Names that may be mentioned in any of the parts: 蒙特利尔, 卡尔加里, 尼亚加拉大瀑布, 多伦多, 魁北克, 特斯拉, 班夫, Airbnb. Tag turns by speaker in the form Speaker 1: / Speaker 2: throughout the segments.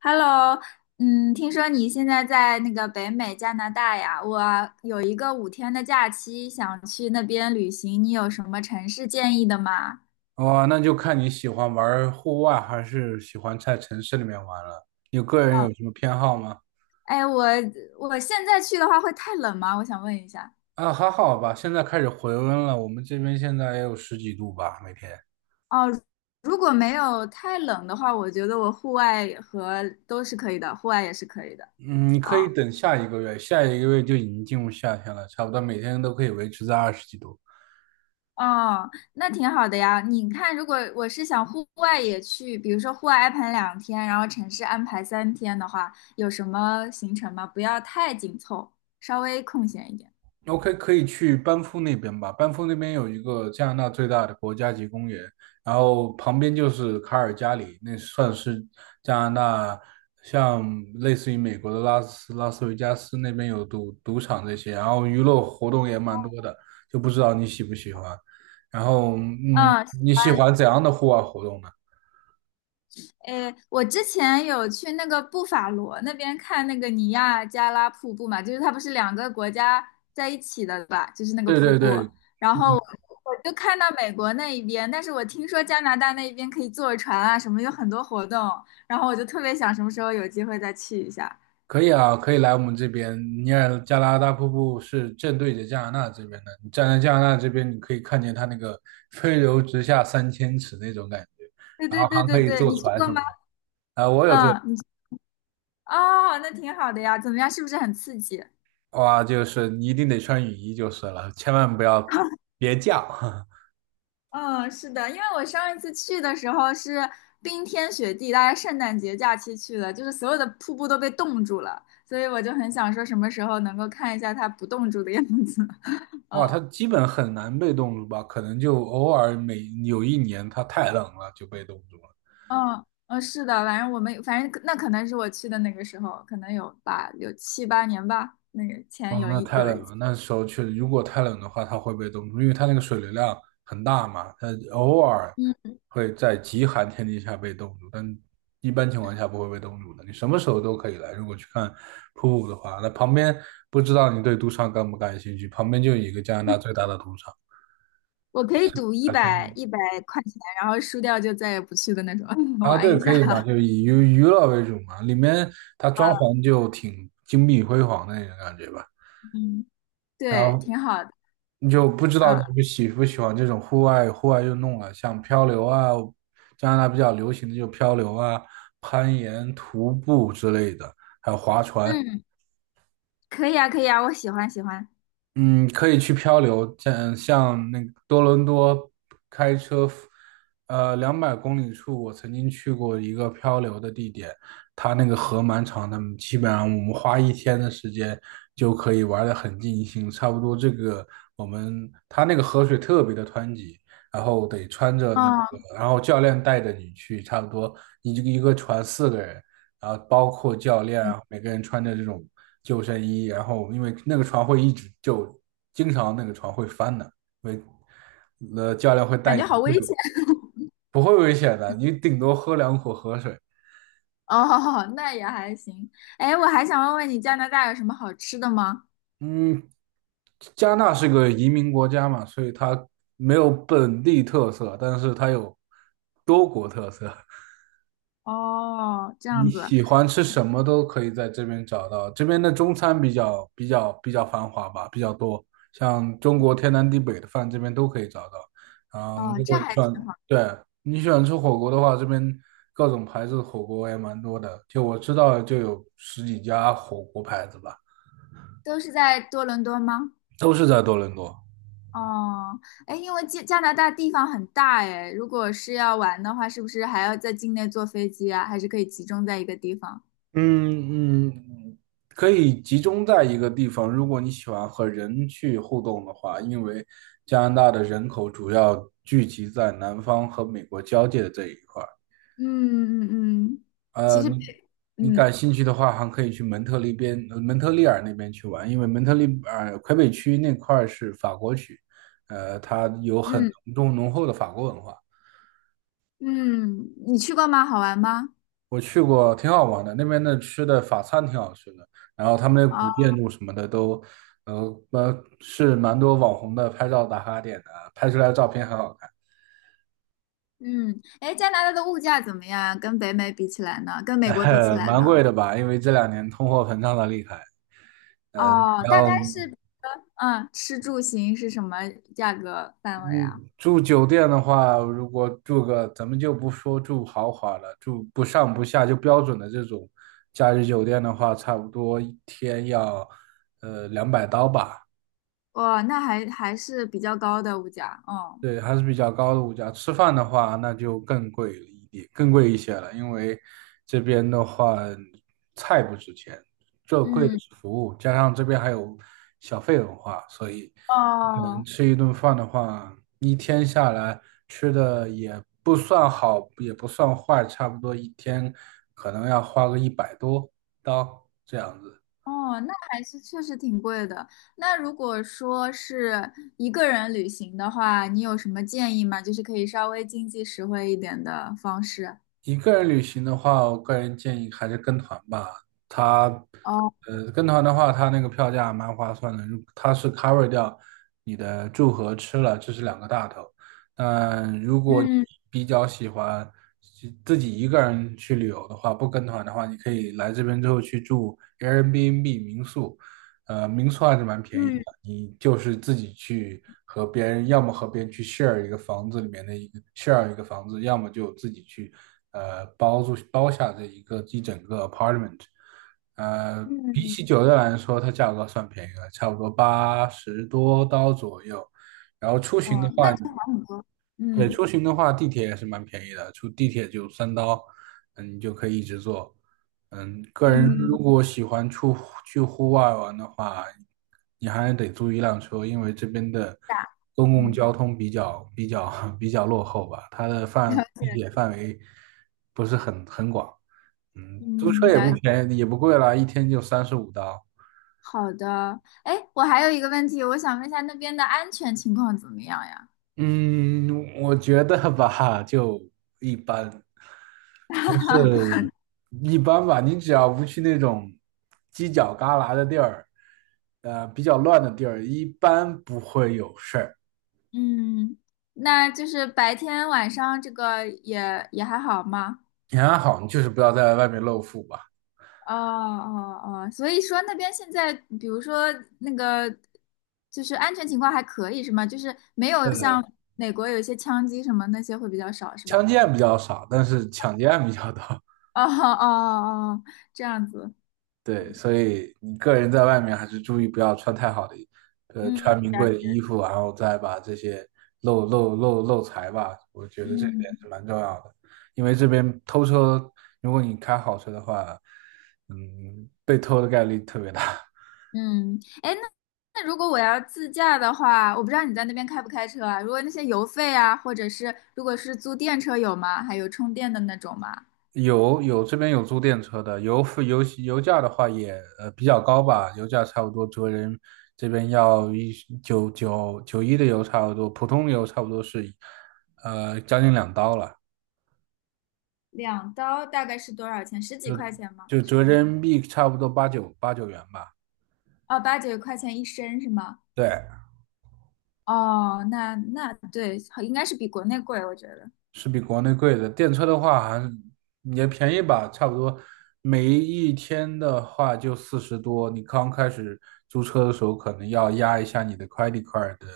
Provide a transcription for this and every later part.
Speaker 1: Hello。嗯，听说你现在在那个北美加拿大呀？我有一个五天的假期，想去那边旅行，你有什么城市建议的吗？
Speaker 2: 哇，那就看你喜欢玩户外还是喜欢在城市里面玩了。你个人有什么偏好吗？
Speaker 1: 哎，我现在去的话会太冷吗？我想问一下。
Speaker 2: 啊，还好吧，现在开始回温了，我们这边现在也有十几度吧，每天。
Speaker 1: 哦，如果没有太冷的话，我觉得我户外和都是可以的，户外也是可以的。
Speaker 2: 嗯，你可以
Speaker 1: 哦
Speaker 2: 等下一个月，下一个月就已经进入夏天了，差不多每天都可以维持在二十几度。
Speaker 1: 哦，那挺好的呀。你看，如果我是想户外也去，比如说户外安排两天，然后城市安排三天的话，有什么行程吗？不要太紧凑，稍微空闲一点。
Speaker 2: OK，可以去班夫那边吧。班夫那边有一个加拿大最大的国家级公园，然后旁边就是卡尔加里，那算是加拿大像类似于美国的拉斯维加斯那边有赌场这些，然后娱乐活动也蛮多的，就不知道你喜不喜欢。然后，
Speaker 1: 嗯，
Speaker 2: 你喜欢怎样的户外活动呢？
Speaker 1: 诶，我之前有去那个布法罗那边看那个尼亚加拉瀑布嘛，就是它不是两个国家在一起的吧，就是那个
Speaker 2: 对
Speaker 1: 瀑
Speaker 2: 对
Speaker 1: 布。
Speaker 2: 对，
Speaker 1: 然后我就看到美国那一边，但是我听说加拿大那一边可以坐船啊，什么有很多活动，然后我就特别想什么时候有机会再去一下。
Speaker 2: 可以啊，可以来我们这边。尼亚加拉大瀑布是正对着加拿大这边的，你站在加拿大这边，你可以看见它那个 “飞流直下三千尺"那种感觉，
Speaker 1: 对
Speaker 2: 然
Speaker 1: 对
Speaker 2: 后
Speaker 1: 对
Speaker 2: 还可
Speaker 1: 对
Speaker 2: 以
Speaker 1: 对，
Speaker 2: 坐
Speaker 1: 你去
Speaker 2: 船
Speaker 1: 过
Speaker 2: 什么
Speaker 1: 吗？
Speaker 2: 的。啊、我有坐，
Speaker 1: 嗯，你去哦，那挺好的呀，怎么样？是不是很刺激？
Speaker 2: 哇，就是你一定得穿雨衣就是了，千万不要 别降。
Speaker 1: 嗯，是的，因为我上一次去的时候是冰天雪地，大家圣诞节假期去的，就是所有的瀑布都被冻住了，所以我就很想说什么时候能够看一下它不冻住的样子。
Speaker 2: 哇，
Speaker 1: 嗯
Speaker 2: 它基本很难被冻住吧？可能就偶尔有一年它太冷了就被冻住了。
Speaker 1: 嗯嗯，是的，反正那可能是我去的那个时候，可能有吧，有七八年吧，那个前
Speaker 2: 哦，
Speaker 1: 有
Speaker 2: 那
Speaker 1: 一
Speaker 2: 太
Speaker 1: 有
Speaker 2: 冷
Speaker 1: 一次，
Speaker 2: 了。那时候确实，如果太冷的话，它会被冻住，因为它那个水流量很大嘛，它偶尔
Speaker 1: 嗯，
Speaker 2: 会在极寒天气下被冻住，但一般情况下不会被冻住的。你什么时候都可以来。如果去看瀑布的话，那旁边不知道你对赌场感不感兴趣？旁边就有一个加拿大最大的赌场，
Speaker 1: 我可以赌一
Speaker 2: 海参
Speaker 1: 百一百块钱，然后输掉就再也不去的那种，
Speaker 2: 啊，
Speaker 1: 玩
Speaker 2: 对，
Speaker 1: 一
Speaker 2: 可
Speaker 1: 下。
Speaker 2: 以嘛，就 以娱乐为主嘛，里面它
Speaker 1: 啊
Speaker 2: 装潢就挺金碧辉煌的那种感觉吧。
Speaker 1: 嗯，
Speaker 2: 然
Speaker 1: 对，
Speaker 2: 后
Speaker 1: 挺好的。
Speaker 2: 你就不知道你
Speaker 1: 啊，
Speaker 2: 们喜不喜欢这种户外运动了，像漂流啊，加拿大比较流行的就漂流啊、攀岩、徒步之类的，还有划船。
Speaker 1: 嗯。可以啊，可以啊，我喜欢。
Speaker 2: 嗯，可以去漂流，像那个多伦多开车，200公里处，我曾经去过一个漂流的地点，它那个河蛮长的，基本上我们花一天的时间就可以玩的很尽兴，差不多这个我们它那个河水特别的湍急，然后得穿着那个，
Speaker 1: 哦，
Speaker 2: 然后教练带着你去，差不多一个一个船四个人，然后包括教练
Speaker 1: 嗯，
Speaker 2: 啊，每个人穿着这种。救生衣，然后因为那个船会一直救，经常那个船会翻的，危
Speaker 1: 感觉好危险。
Speaker 2: 不会危险的，你顶多喝两口河水。
Speaker 1: 哦，那也还行。哎，我还想问问你，加拿大有什么好吃的吗？
Speaker 2: 嗯，加纳是个移民国家嘛，所以它没有本地特色，但是它有多国特色。
Speaker 1: 哦，这
Speaker 2: 你
Speaker 1: 样子。
Speaker 2: 喜欢吃什么都可以在这边找到，这边的中餐比较繁华吧，比较多，像中国天南地北的饭这边都可以找到。
Speaker 1: 哦，
Speaker 2: 如
Speaker 1: 这
Speaker 2: 果你
Speaker 1: 还
Speaker 2: 喜
Speaker 1: 挺
Speaker 2: 欢，
Speaker 1: 好。
Speaker 2: 对，你喜欢吃火锅的话，这边各种牌子的火锅也蛮多的，就我知道就有十几家火锅牌子吧，
Speaker 1: 都是在多伦多吗？
Speaker 2: 都是在多伦多。
Speaker 1: 哦，哎，因为加拿大地方很大，哎，如果是要玩的话，是不是还要在境内坐飞机啊？还是可以集中在一个地方？
Speaker 2: 嗯嗯，可以集中在一个地方。如果你喜欢和人去互动的话，因为加拿大的人口主要聚集在南方和美国交界的这一块儿。
Speaker 1: 嗯嗯嗯，其
Speaker 2: 呃，
Speaker 1: 实，
Speaker 2: 你你
Speaker 1: 嗯
Speaker 2: 感兴趣的话，还可以去蒙特利尔那边去玩，因为蒙特利尔魁北区那块儿是法国区，它有很
Speaker 1: 嗯
Speaker 2: 浓重浓厚的法国文化。
Speaker 1: 嗯嗯你去过吗？好玩吗？
Speaker 2: 我去过，挺好玩的。那边的吃的法餐挺好吃的，然后他们的古
Speaker 1: 啊。
Speaker 2: 建筑什么的都，呃是蛮多网红的拍照打卡点的，拍出来的照片很好看。
Speaker 1: 嗯，哎，加拿大的物价怎么样啊跟北美比起来呢？跟 美国比起来
Speaker 2: 蛮
Speaker 1: 呢？
Speaker 2: 贵的吧？因为这两年通货膨胀的厉害。呃，你
Speaker 1: 哦，大
Speaker 2: 要
Speaker 1: 概是，嗯，吃住行是什么价格范围啊？
Speaker 2: 嗯住酒店的话，如果住个咱们就不说住豪华了，住不上不下就标准的这种假日酒店的话，差不多一天要两百刀吧。
Speaker 1: 哇，那还是比较高的物价，哦，
Speaker 2: 对，还是比较高的物价。吃饭的话，那就更贵了一点，更贵一些了，因为这边的话，菜不值钱，最贵的
Speaker 1: 嗯，
Speaker 2: 是服务，加上这边还有小费文化，所以，可能
Speaker 1: 哦
Speaker 2: 吃一顿饭的话，一天下来吃的也不算好，也不算坏，差不多一天可能要花个100多刀这样子。
Speaker 1: 哦，那还是确实挺贵的。那如果说是一个人旅行的话，你有什么建议吗？就是可以稍微经济实惠一点的方式。
Speaker 2: 一个人旅行的话，我个人建议还是跟团吧。它，
Speaker 1: 哦，
Speaker 2: 跟团的话，它那个票价蛮划算的，如它是 cover 掉你的住和吃了，这是两个大头。但如果你
Speaker 1: 嗯
Speaker 2: 比较喜欢自己一个人去旅游的话，不跟团的话，你可以来这边之后去住 Airbnb 民宿，民宿还是蛮便宜的。
Speaker 1: 嗯
Speaker 2: 你就是自己去和别人，要么和别人去 share 一个房子里面的一个 share 一个房子，要么就自己去包下这一整个 apartment。
Speaker 1: 嗯，
Speaker 2: 比
Speaker 1: 嗯
Speaker 2: 起酒店来说，它价格算便宜了，差不多80多刀左右。然后出行的
Speaker 1: 哦，那
Speaker 2: 话，
Speaker 1: 就好
Speaker 2: 你
Speaker 1: 很多，
Speaker 2: 对，
Speaker 1: 嗯。
Speaker 2: 出行的话，地铁也是蛮便宜的，出地铁就3刀，你就可以一直坐。个人如
Speaker 1: 嗯，
Speaker 2: 果喜欢出去户外玩的话，你还得租一辆车，因为这边的
Speaker 1: 大
Speaker 2: 公共交
Speaker 1: 嗯
Speaker 2: 通比较比较 比较落后吧，它的
Speaker 1: 了
Speaker 2: 地
Speaker 1: 解，
Speaker 2: 铁范围不是很广。租车
Speaker 1: 嗯，
Speaker 2: 也不
Speaker 1: 了解。
Speaker 2: 便宜，也不贵啦，一天就35刀。
Speaker 1: 好的，哎，我还有一个问题，我想问一下那边的安全情况怎么样呀？
Speaker 2: 嗯，我觉得吧，就一般。不 是一般吧，你只要不去那种犄角旮旯的地儿，比较乱的地儿，一般不会有事儿。
Speaker 1: 嗯，那就是白天晚上这个也还好吗？
Speaker 2: 你还好，你就是不要在外面露富吧。
Speaker 1: 哦哦哦，所以说那边现在，比如说那个，就是安全情况还可以是吗？就是没有
Speaker 2: 呃，
Speaker 1: 像美国有一些枪击什么那些会比较少是
Speaker 2: 枪
Speaker 1: 吧？
Speaker 2: 击案比较少，但是抢劫案比较多。
Speaker 1: 哦哦哦，哦这样子，
Speaker 2: 对，所以你个人在外面还是注意不要穿太好的，
Speaker 1: 嗯，
Speaker 2: 穿名
Speaker 1: 了
Speaker 2: 贵的
Speaker 1: 解，
Speaker 2: 衣服，然后再把这些漏财吧，我觉得这一点是
Speaker 1: 嗯。
Speaker 2: 蛮重要的。因为这边偷车，如果你开好车的话，被偷的概率特别大。
Speaker 1: 嗯，哎，那如果我要自驾的话，我不知道你在那边开不开车啊？如果那些油费啊，或者是如果是租电车有吗？还有充电的那种吗？
Speaker 2: 有这边有租电车的，油费油油价的话也比较高吧，油价差不多这边要一九九九一的油差不多，普通油差不多是将近2刀了。
Speaker 1: 两刀大概是多少钱？十几
Speaker 2: 就
Speaker 1: 块钱吗？
Speaker 2: 就折人民币差不多八九元吧，
Speaker 1: 哦，八九块钱一升是吗？
Speaker 2: 对，
Speaker 1: 哦，那对，好应该是比国内贵，我觉得。
Speaker 2: 是比国内贵的。电车的话还是也便宜吧，差不多每一天的话就40多。你刚开始租车的时候，可能要压一下你的 credit card 的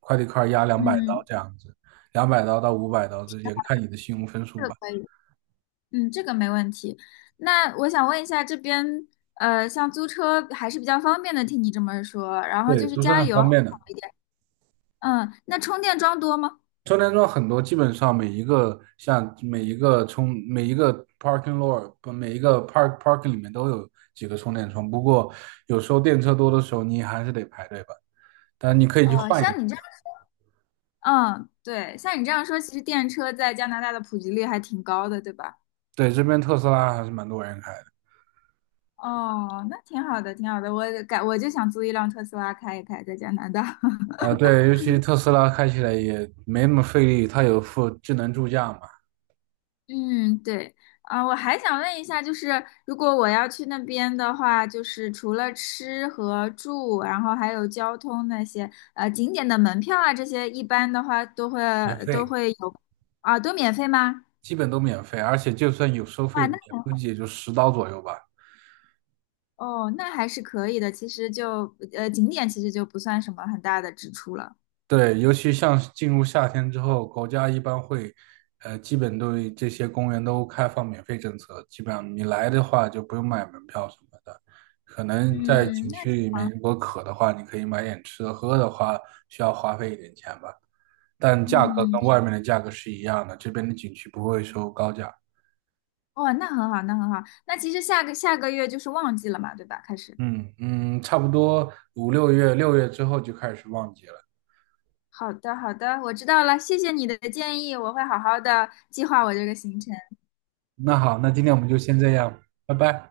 Speaker 2: credit card 压200刀
Speaker 1: 嗯，
Speaker 2: 这样子，200刀到500刀之间，看你的信用分
Speaker 1: 这
Speaker 2: 数
Speaker 1: 个
Speaker 2: 吧。
Speaker 1: 可以，嗯，这个没问题。那我想问一下，这边像租车还是比较方便的，听你这么说，然后
Speaker 2: 对，
Speaker 1: 就是
Speaker 2: 租车
Speaker 1: 加
Speaker 2: 很
Speaker 1: 油。好
Speaker 2: 方便的。
Speaker 1: 一点。嗯，那充电桩多吗？
Speaker 2: 充电桩很多，基本上每一个 parking lot 不每一个 park parking 里面都有几个充电桩，不过有时候电车多的时候你还是得排队吧。但你可以去
Speaker 1: 哦，
Speaker 2: 换一
Speaker 1: 像
Speaker 2: 个。
Speaker 1: 你这样，嗯，对，像你这样说，其实电车在加拿大的普及率还挺高的，对吧？
Speaker 2: 对，这边特斯拉还是蛮多人开的。
Speaker 1: 哦，那挺好的，挺好的。我改，我就想租一辆特斯拉开一开，在加拿大。
Speaker 2: 对，尤其特斯拉开起来也没那么费力，它有附智能助驾嘛，
Speaker 1: 嗯，对，啊，我还想问一下，就是如果我要去那边的话，就是除了吃和住，然后还有交通那些，景点的门票啊，这些一般的话都会
Speaker 2: 免
Speaker 1: 都
Speaker 2: 费，
Speaker 1: 会有，啊，都免费吗？
Speaker 2: 基本都免费，而且就算有收费，
Speaker 1: 哇，那
Speaker 2: 也估计也就10刀左右吧。
Speaker 1: 哦，那还是可以的。其实就景点其实就不算什么很大的支出了。
Speaker 2: 对，尤其像是进入夏天之后，国家一般会，基本对这些公园都开放免费政策，基本上你来的话就不用买门票什么的。可能在
Speaker 1: 嗯，
Speaker 2: 景
Speaker 1: 那
Speaker 2: 区里面，如果渴的话，你可以买点吃的；喝的话，需要花费一点钱吧，但价格
Speaker 1: 嗯，
Speaker 2: 跟外面的价格是一样的，这边的景区不会收高价。
Speaker 1: 哦，那很好，那很好。那其实下个月就是旺季了嘛，对吧？开始。
Speaker 2: 嗯嗯，差不多5、6月，六月之后就开始旺季了。
Speaker 1: 好的，好的，我知道了，谢谢你的建议，我会好好的计划我这个行程。
Speaker 2: 那好，那今天我们就先这样，拜拜。